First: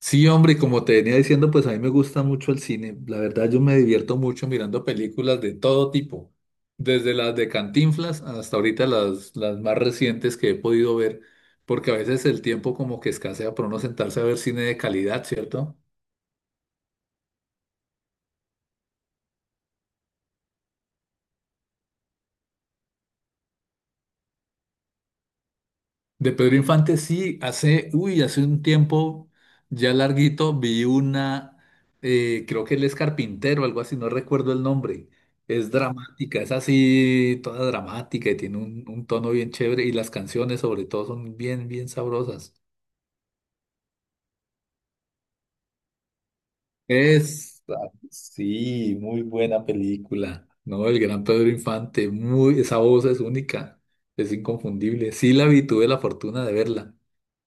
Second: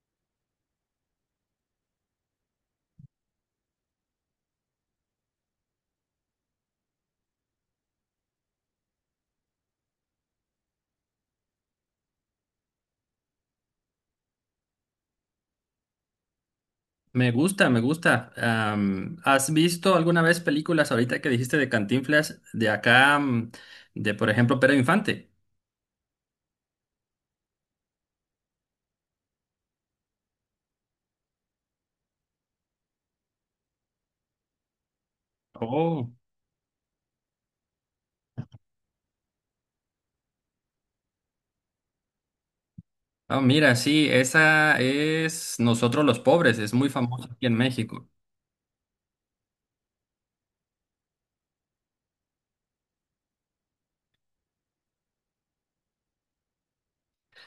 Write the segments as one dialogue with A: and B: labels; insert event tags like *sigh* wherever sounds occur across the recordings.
A: Sí, hombre, y como te venía diciendo, pues a mí me gusta mucho el cine. La verdad, yo me divierto mucho mirando películas de todo tipo, desde las de Cantinflas hasta ahorita las más recientes que he podido ver, porque a veces el tiempo como que escasea para uno sentarse a ver cine de calidad, ¿cierto?
B: Me gusta, me gusta. ¿Has visto alguna vez películas ahorita que dijiste de Cantinflas de acá, de por ejemplo Pedro Infante?
A: De Pedro Infante sí, hace, uy, hace un tiempo ya larguito vi una, creo que él es carpintero, algo así, no recuerdo el nombre. Es
B: Oh,
A: dramática, es así, toda dramática y tiene un tono bien chévere y las canciones sobre todo son bien, bien sabrosas.
B: Mira, sí, esa es Nosotros los Pobres, es muy famosa aquí en
A: Es, ah,
B: México.
A: sí, muy buena película, ¿no? El gran Pedro Infante, muy, esa voz es única, es inconfundible. Sí la vi, tuve la fortuna de verla.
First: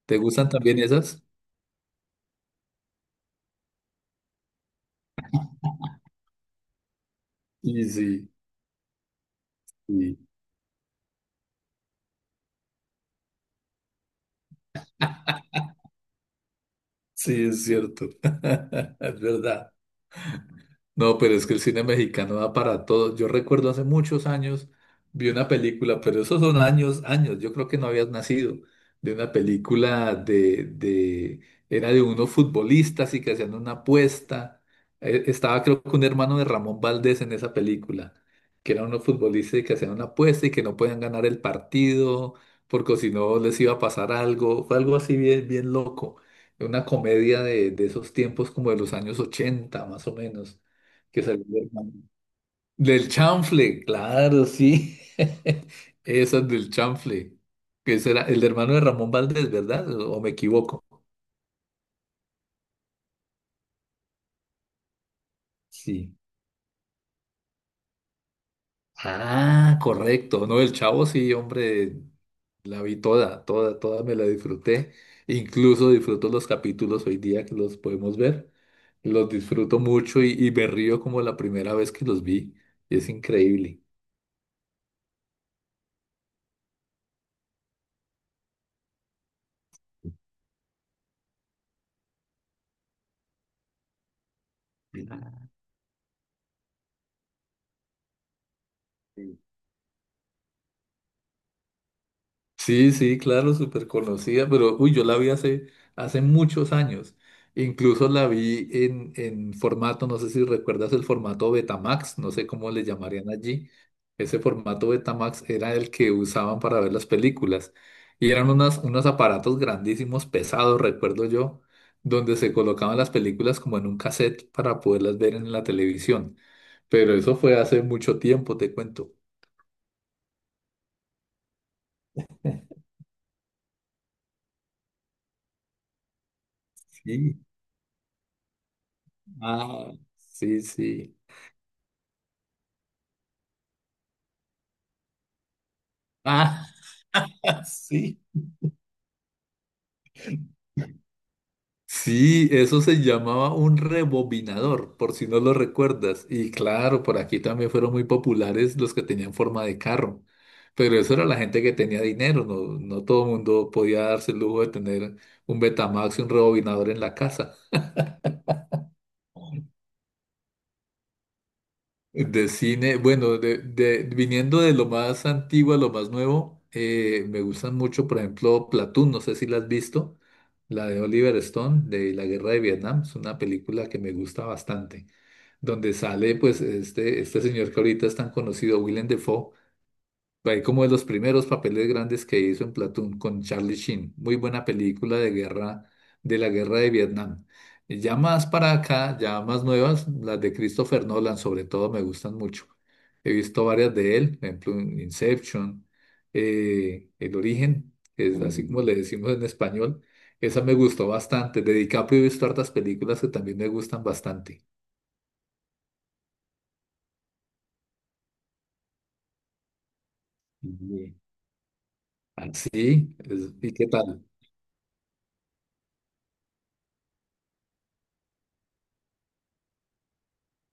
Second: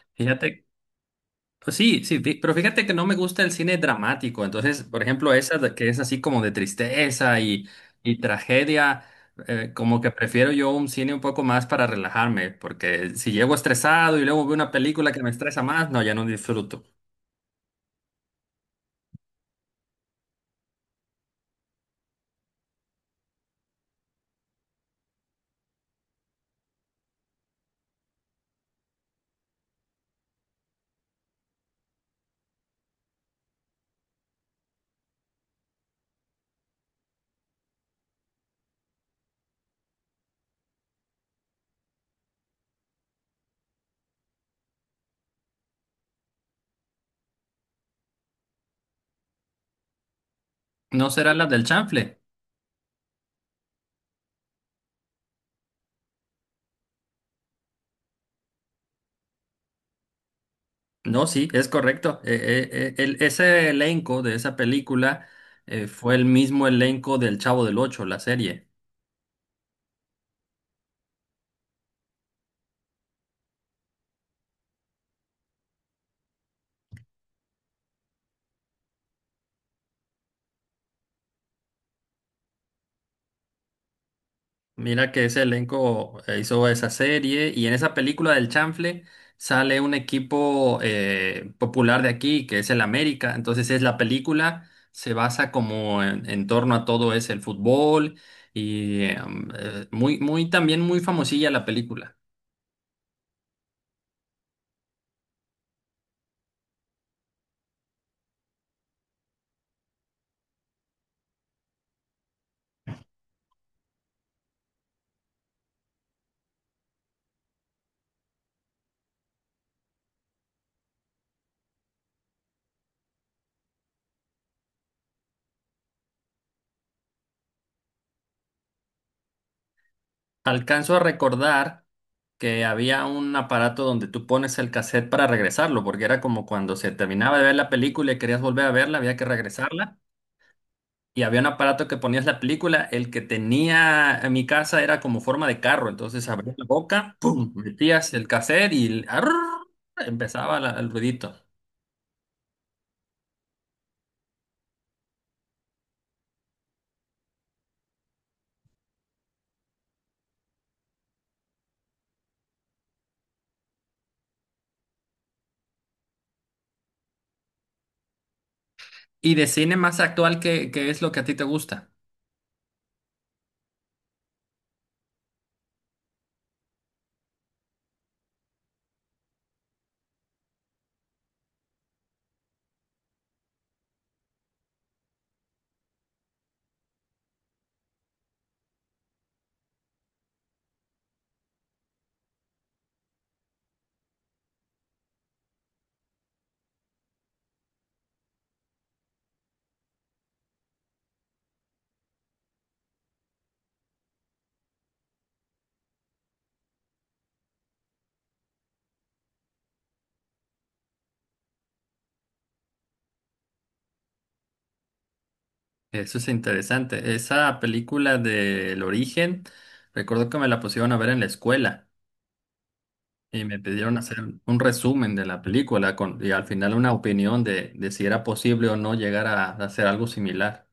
A: ¿Te gustan
B: Fíjate
A: también esas?
B: Pues Sí, sí, pero fíjate que no me gusta el cine dramático. Entonces, por ejemplo, que es así como de tristeza
A: Sí,
B: y
A: sí.
B: tragedia. Como que
A: Sí.
B: prefiero yo un cine un poco más para relajarme, porque si llego estresado y luego veo una película que me estresa más, no, ya no disfruto.
A: Sí, es cierto. *laughs* Es verdad. No, pero es que el cine mexicano da para todo. Yo recuerdo hace muchos años vi una película, pero esos son años, años. Yo creo que no habías nacido. De una película de, era de unos futbolistas y que hacían una apuesta. Estaba creo que un hermano de Ramón Valdés en esa película, que eran unos futbolistas y que hacían una apuesta y que no podían ganar el partido porque si no les iba a pasar algo. Fue algo así bien, bien loco. Una comedia de esos tiempos como de los años 80 más o menos
B: ¿No
A: que
B: será
A: salió
B: la del chanfle?
A: del chanfle, claro, sí. *laughs* Esas del chanfle, que será el hermano de Ramón Valdés, ¿verdad? ¿O me equivoco?
B: No, sí, es correcto. Ese elenco de esa película
A: Sí.
B: fue el mismo elenco del Chavo del Ocho, la serie.
A: Ah, correcto. No, el Chavo sí, hombre, la vi toda, toda, toda me la disfruté. Incluso disfruto los capítulos hoy día que los podemos ver. Los disfruto mucho y me río como la primera vez que los vi. Es increíble.
B: Mira que ese elenco hizo esa serie y en esa película del Chanfle sale un equipo popular de aquí, que es el América. Entonces es la película, se basa como en torno a todo es el fútbol y muy, también muy famosilla la película.
A: Sí, sí, claro, súper conocida, pero uy, yo la vi hace, hace muchos años. Incluso la vi en formato, no sé si recuerdas el formato Betamax, no sé cómo le llamarían allí. Ese formato Betamax era el que usaban para ver las películas. Y eran unas, unos aparatos grandísimos, pesados, recuerdo yo, donde se colocaban las películas como en un cassette para poderlas ver en la televisión. Pero eso fue hace mucho tiempo, te cuento.
B: Alcanzo a recordar que había un aparato donde tú pones el cassette para regresarlo, porque era como cuando se terminaba
A: Sí.
B: de ver la película y querías volver a verla, había que
A: Ah,
B: regresarla.
A: sí, sí.
B: Y había un aparato que ponías la película, el que tenía en mi casa era como forma de carro, entonces abrías la
A: *laughs* Ah.
B: boca, ¡pum!, metías
A: Sí.
B: el cassette y empezaba el ruidito.
A: Sí, eso se llamaba un rebobinador, por si no lo recuerdas. Y claro, por aquí también fueron muy populares los que tenían forma de carro. Pero eso era la gente que tenía dinero, no, no todo el mundo podía darse el lujo de tener un Betamax y un rebobinador en la casa.
B: Y de cine más actual, qué es lo que a ti te gusta?
A: De cine, bueno, viniendo de lo más antiguo a lo más nuevo, me gustan mucho, por ejemplo, Platoon, no sé si la has visto, la de Oliver Stone, de la Guerra de Vietnam, es una película que me gusta bastante. Donde sale pues este señor que ahorita es tan conocido, Willem Dafoe, ahí como de los primeros papeles grandes que hizo en Platoon con Charlie Sheen, muy buena película de guerra, de la guerra de Vietnam. Y ya más para acá, ya más nuevas, las de Christopher Nolan sobre todo me gustan mucho. He visto varias de él, por ejemplo Inception, El Origen, que es así como le decimos en español. Esa me gustó bastante. De DiCaprio he visto hartas películas que también me gustan bastante.
B: Eso es interesante. Esa película de El Origen, recuerdo que me la pusieron a ver en la escuela
A: Ah, sí,
B: y
A: es-
B: me
A: ¿y qué
B: pidieron hacer
A: tal?
B: un resumen de la película con, y al final una opinión de si era posible o no llegar a hacer algo similar.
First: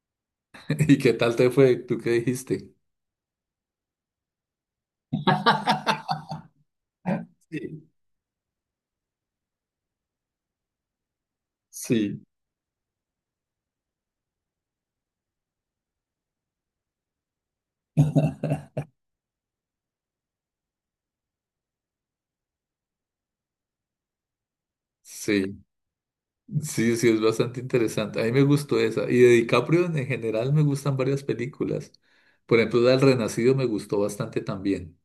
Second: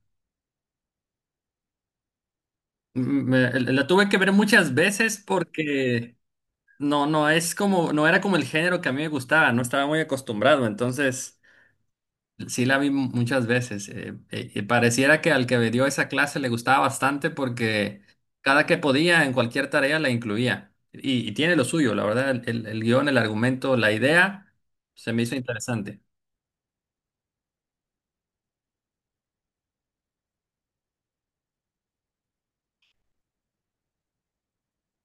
A: *laughs* ¿Y qué tal te fue? ¿Tú qué dijiste?
B: La tuve que ver muchas veces porque
A: *laughs*
B: no, no es
A: Sí.
B: como, no era como el género que a mí me gustaba, no estaba muy acostumbrado, entonces
A: Sí,
B: sí la vi muchas veces. Y pareciera que al que me dio esa clase le gustaba bastante porque cada que podía en cualquier tarea la incluía. Y tiene lo suyo, la verdad, el guión, el argumento, la idea se me hizo
A: sí,
B: interesante.
A: sí, sí, es bastante interesante. A mí me gustó esa. Y de DiCaprio en general me gustan varias películas. Por ejemplo, la del Renacido me gustó bastante también.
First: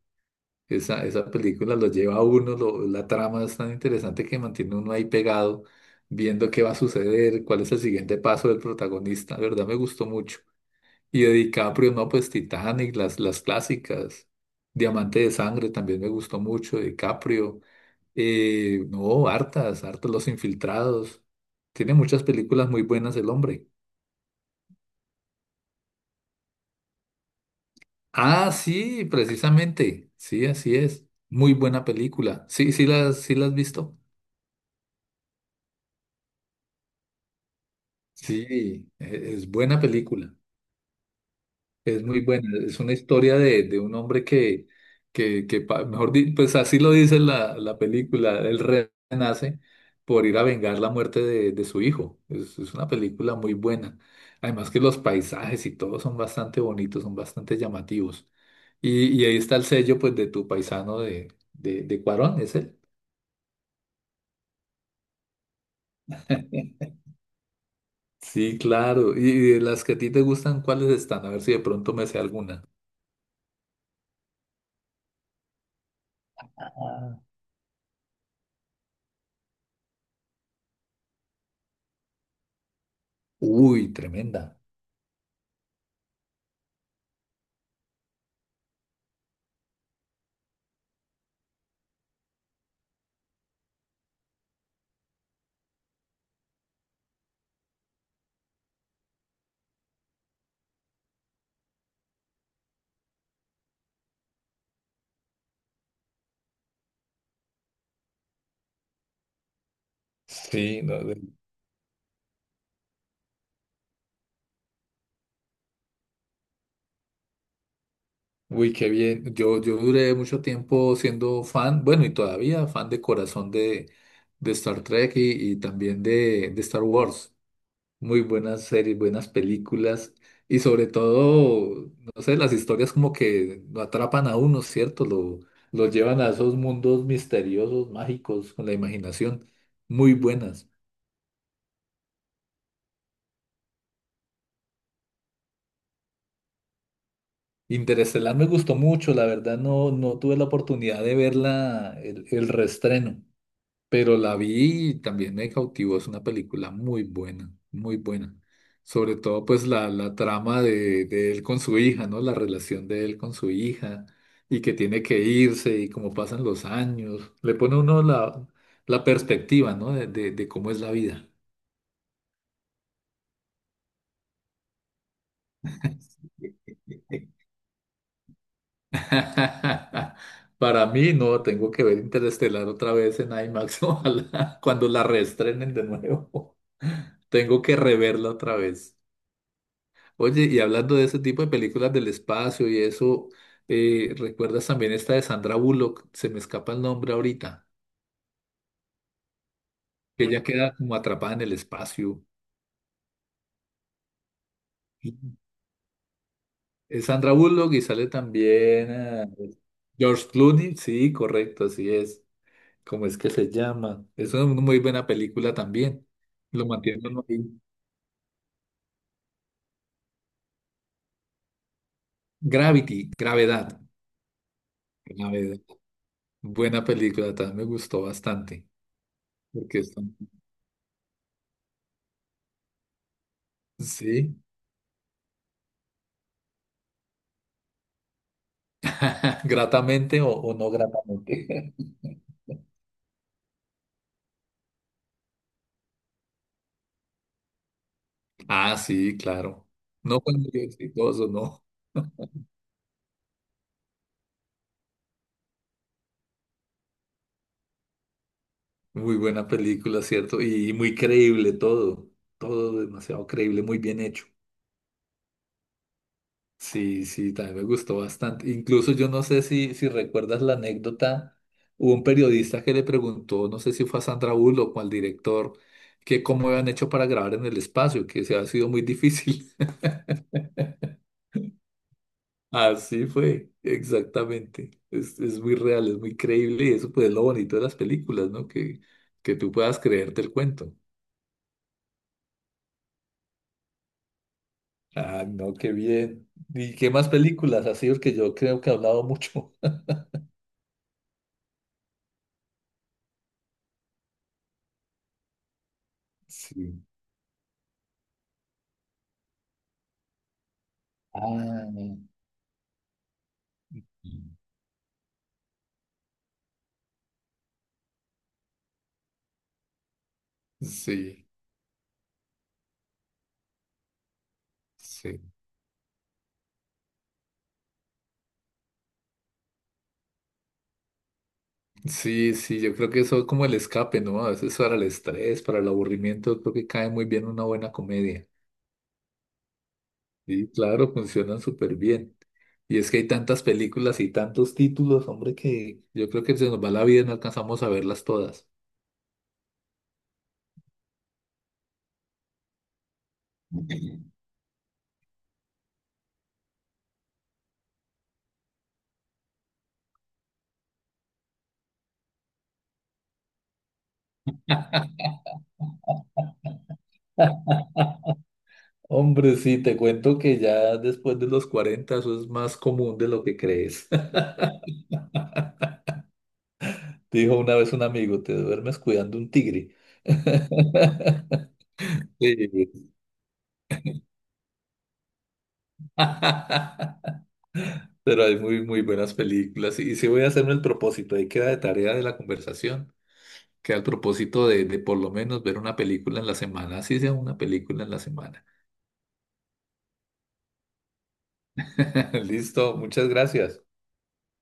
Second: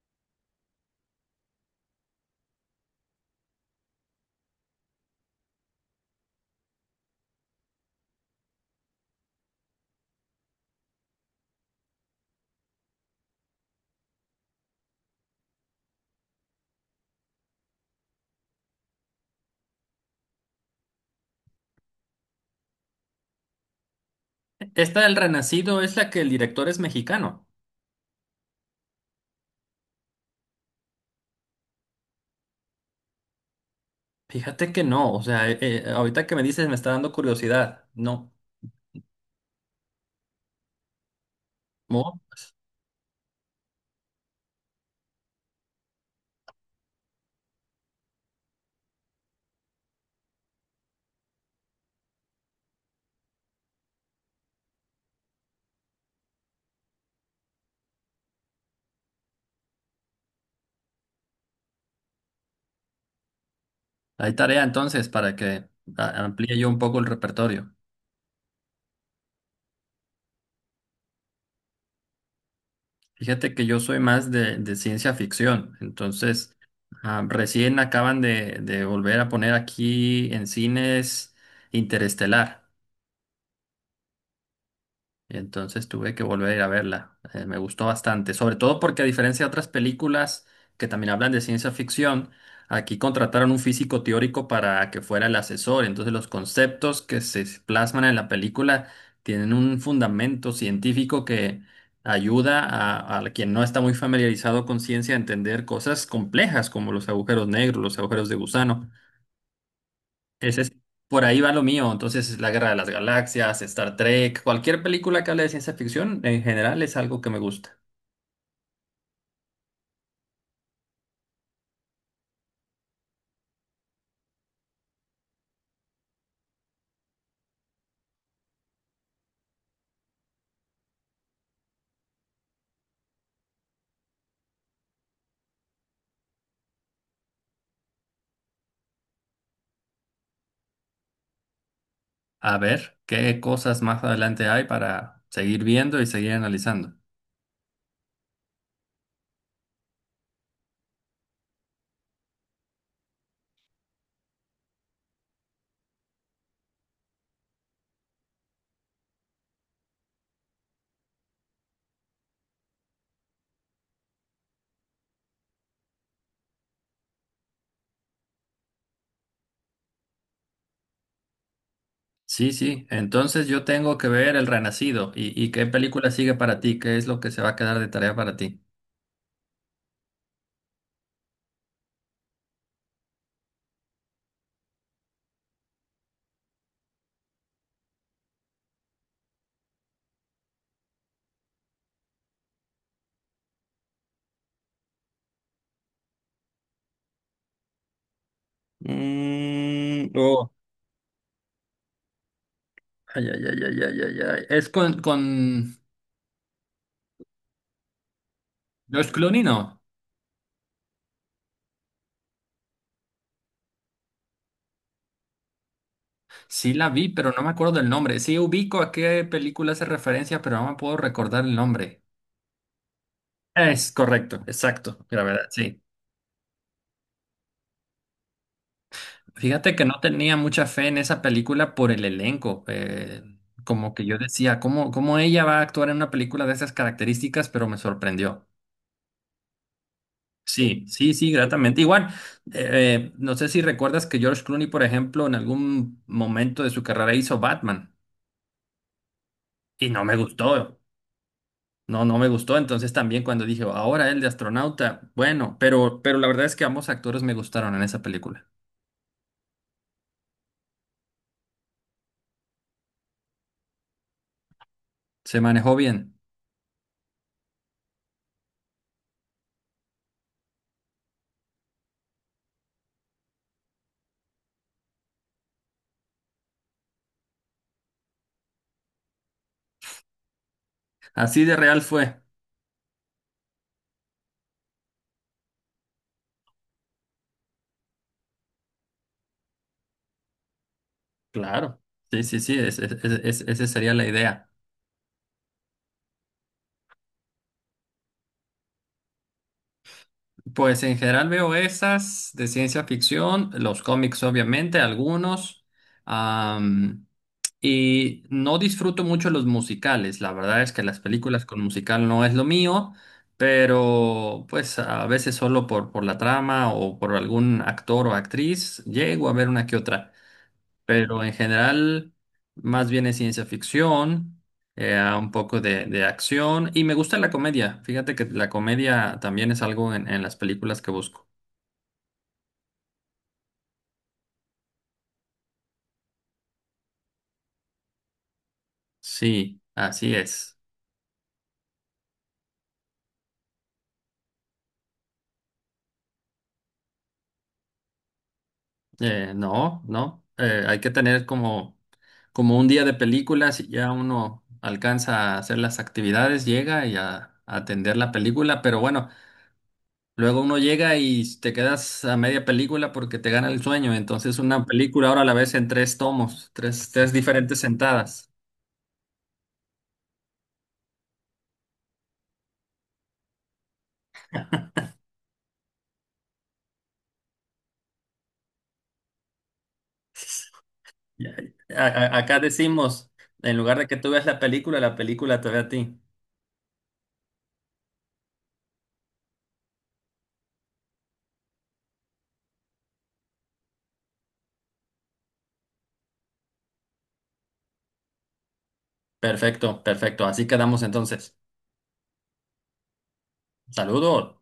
A: Esa película lo lleva a uno, lo- la trama es tan interesante que mantiene uno ahí pegado, viendo qué va a suceder, cuál es el siguiente paso del protagonista. La verdad me gustó mucho. Y de DiCaprio, no, pues Titanic, las clásicas. Diamante de Sangre también me gustó mucho, de DiCaprio. No, hartas, hartas Los Infiltrados. Tiene muchas películas muy buenas el hombre.
B: Esta del Renacido es la que el director es mexicano.
A: Ah, sí, precisamente. Sí, así es. Muy buena película. Sí las has visto.
B: Fíjate que no, o sea, ahorita que me dices me está dando curiosidad. No.
A: Sí, e- es buena película. Es
B: Oh,
A: muy buena,
B: pues,
A: es una historia de un hombre que pa- mejor di- pues así lo dice la película, él renace por ir a vengar la muerte de su hijo. Es una película muy buena. Además que los paisajes y todo son bastante bonitos, son bastante llamativos. Y ahí está el sello pues de tu paisano de Cuarón, ¿es él?
B: Hay tarea entonces para que amplíe yo un poco
A: *laughs*
B: el repertorio.
A: Sí, claro. Y de las que a ti te gustan, ¿cuáles están? A ver si de pronto me sé alguna.
B: Fíjate que yo soy más de ciencia ficción, entonces
A: Ah.
B: recién acaban de volver a poner aquí en cines Interestelar.
A: Uy, tremenda.
B: Entonces tuve que volver a ir a verla. Me gustó bastante, sobre todo porque a diferencia de otras películas que también hablan de ciencia ficción, aquí contrataron un físico teórico para que fuera el asesor. Entonces los conceptos que se plasman en la película tienen un fundamento científico que ayuda a quien no está muy familiarizado con ciencia a entender cosas complejas como los agujeros negros, los agujeros de gusano. Ese es,
A: Sí, no,
B: por ahí va lo mío. Entonces, La Guerra de las Galaxias, Star Trek, cualquier película que hable de ciencia ficción, en general es algo que me gusta.
A: uy, qué bien. Yo duré mucho tiempo siendo fan, bueno, y todavía fan de corazón de Star Trek y también de Star Wars. Muy buenas series, buenas películas y sobre todo, no sé, las historias como que lo atrapan a uno, ¿cierto? Lo llevan a esos mundos misteriosos, mágicos, con la imaginación. Muy buenas.
B: A ver qué cosas más adelante hay para seguir viendo y seguir analizando.
A: Interestelar me gustó mucho, la verdad no, no tuve la oportunidad de verla, el reestreno. Pero la vi y también me cautivó. Es una película muy buena, muy buena. Sobre todo, pues, la trama de él con su hija, ¿no? La relación de él con su hija y que tiene que irse y cómo pasan los años. Le pone a uno la perspectiva, ¿no? De cómo es la vida.
B: Sí, sí. Entonces yo tengo que ver El Renacido. Y qué película sigue para ti? ¿Qué es lo que se va a quedar de tarea para ti?
A: *laughs* Para mí, no, tengo que ver Interestelar otra vez en IMAX, *laughs* ojalá, cuando la reestrenen de nuevo. *laughs* Tengo que reverla otra vez. Oye, y hablando de ese tipo de películas del espacio y eso, ¿recuerdas también esta de Sandra Bullock? Se me escapa el nombre ahorita,
B: Mm,
A: que ella
B: oh,
A: queda como atrapada en el espacio.
B: Ay, ay, ay, ay, ay, ay, ay. Es con
A: Es Sandra Bullock y sale también
B: George
A: ah,
B: Clooney, ¿no?
A: George Clooney, sí, correcto, así es. ¿Cómo es que se llama? Es una muy buena película también. Lo
B: Sí la vi,
A: mantiene uno
B: pero no me
A: ahí.
B: acuerdo del nombre. Sí ubico a qué película hace referencia, pero no me puedo recordar el nombre.
A: Gravity, Gravedad,
B: Es correcto, exacto, Gravedad,
A: Gravedad.
B: sí.
A: Buena película, también me gustó bastante.
B: Fíjate
A: Porque
B: que no
A: son
B: tenía mucha fe en esa película por el elenco. Como que yo
A: sí.
B: decía, cómo ella va a actuar en una película de esas características? Pero me sorprendió.
A: *laughs* Gratamente o no
B: Sí, sí, sí,
A: gratamente.
B: gratamente. Igual,
A: *laughs*
B: no sé si recuerdas que George Clooney, por ejemplo, en algún momento de su carrera hizo Batman
A: Ah, sí, claro.
B: y no me
A: No, fue muy
B: gustó.
A: exitoso, no.
B: No, no me gustó. Entonces también cuando dije, ahora el de astronauta, bueno, pero la verdad es que ambos actores me gustaron en esa película.
A: Muy buena película, ¿cierto? Y, muy creíble todo. Todo demasiado creíble, muy bien hecho.
B: Se manejó bien.
A: Sí, sí, también me gustó bastante. Incluso yo no sé si, si recuerdas la anécdota, hubo un periodista que le preguntó, no sé si fue a Sandra Bullock o al director, que cómo habían hecho para grabar en el espacio, que se ha sido muy difícil.
B: Así de real fue.
A: Así fue, exactamente. Es muy real, es muy creíble y eso pues es lo bonito de las películas, ¿no? Que tú puedas creerte el cuento.
B: Claro. Sí, sí, sí, esa sería la idea.
A: Ah, no, qué bien. ¿Y qué más películas? Así porque yo creo que he hablado mucho. *laughs*
B: Pues en general veo esas de ciencia ficción, los cómics obviamente, algunos.
A: Sí.
B: Y no disfruto mucho los musicales. La verdad es que las películas con
A: Ah,
B: musical no es lo mío, pero pues a veces solo por la trama o por algún actor o actriz llego a ver una que otra. Pero
A: sí,
B: en general, más bien es ciencia ficción,
A: sí.
B: un poco de acción y me gusta la comedia. Fíjate que la comedia también es algo en las películas que busco.
A: Sí, sí, yo creo que eso es como el escape, ¿no? A veces para el estrés, para el aburrimiento, creo que cae muy bien una buena comedia.
B: Sí, así
A: Sí,
B: es.
A: claro, *laughs* funcionan súper bien. Y es que hay tantas películas y tantos títulos, hombre, que yo creo que se nos va la vida y no alcanzamos a verlas todas.
B: No, no. Hay que tener como, como un día de películas y ya
A: *laughs*
B: uno alcanza a hacer las actividades, llega a atender la película, pero bueno, luego uno llega y te quedas a media película porque te gana el sueño. Entonces una película ahora la ves en tres tomos, tres diferentes sentadas.
A: Hombre, sí, te cuento que ya después de los 40 eso es más común de lo que crees. *laughs* Dijo una vez un amigo, te duermes cuidando un tigre.
B: *laughs* Y
A: *laughs*
B: acá
A: Sí.
B: decimos, en lugar de que tú veas la película te ve a ti.
A: *laughs* Pero hay muy, muy buenas películas. Y sí voy a hacerme el propósito, ahí queda de tarea de la conversación, que al propósito de por lo menos ver una película en la semana, así sea una película en la semana.
B: Perfecto, perfecto. Así quedamos entonces.
A: *laughs* Listo, muchas gracias.
B: Saludos.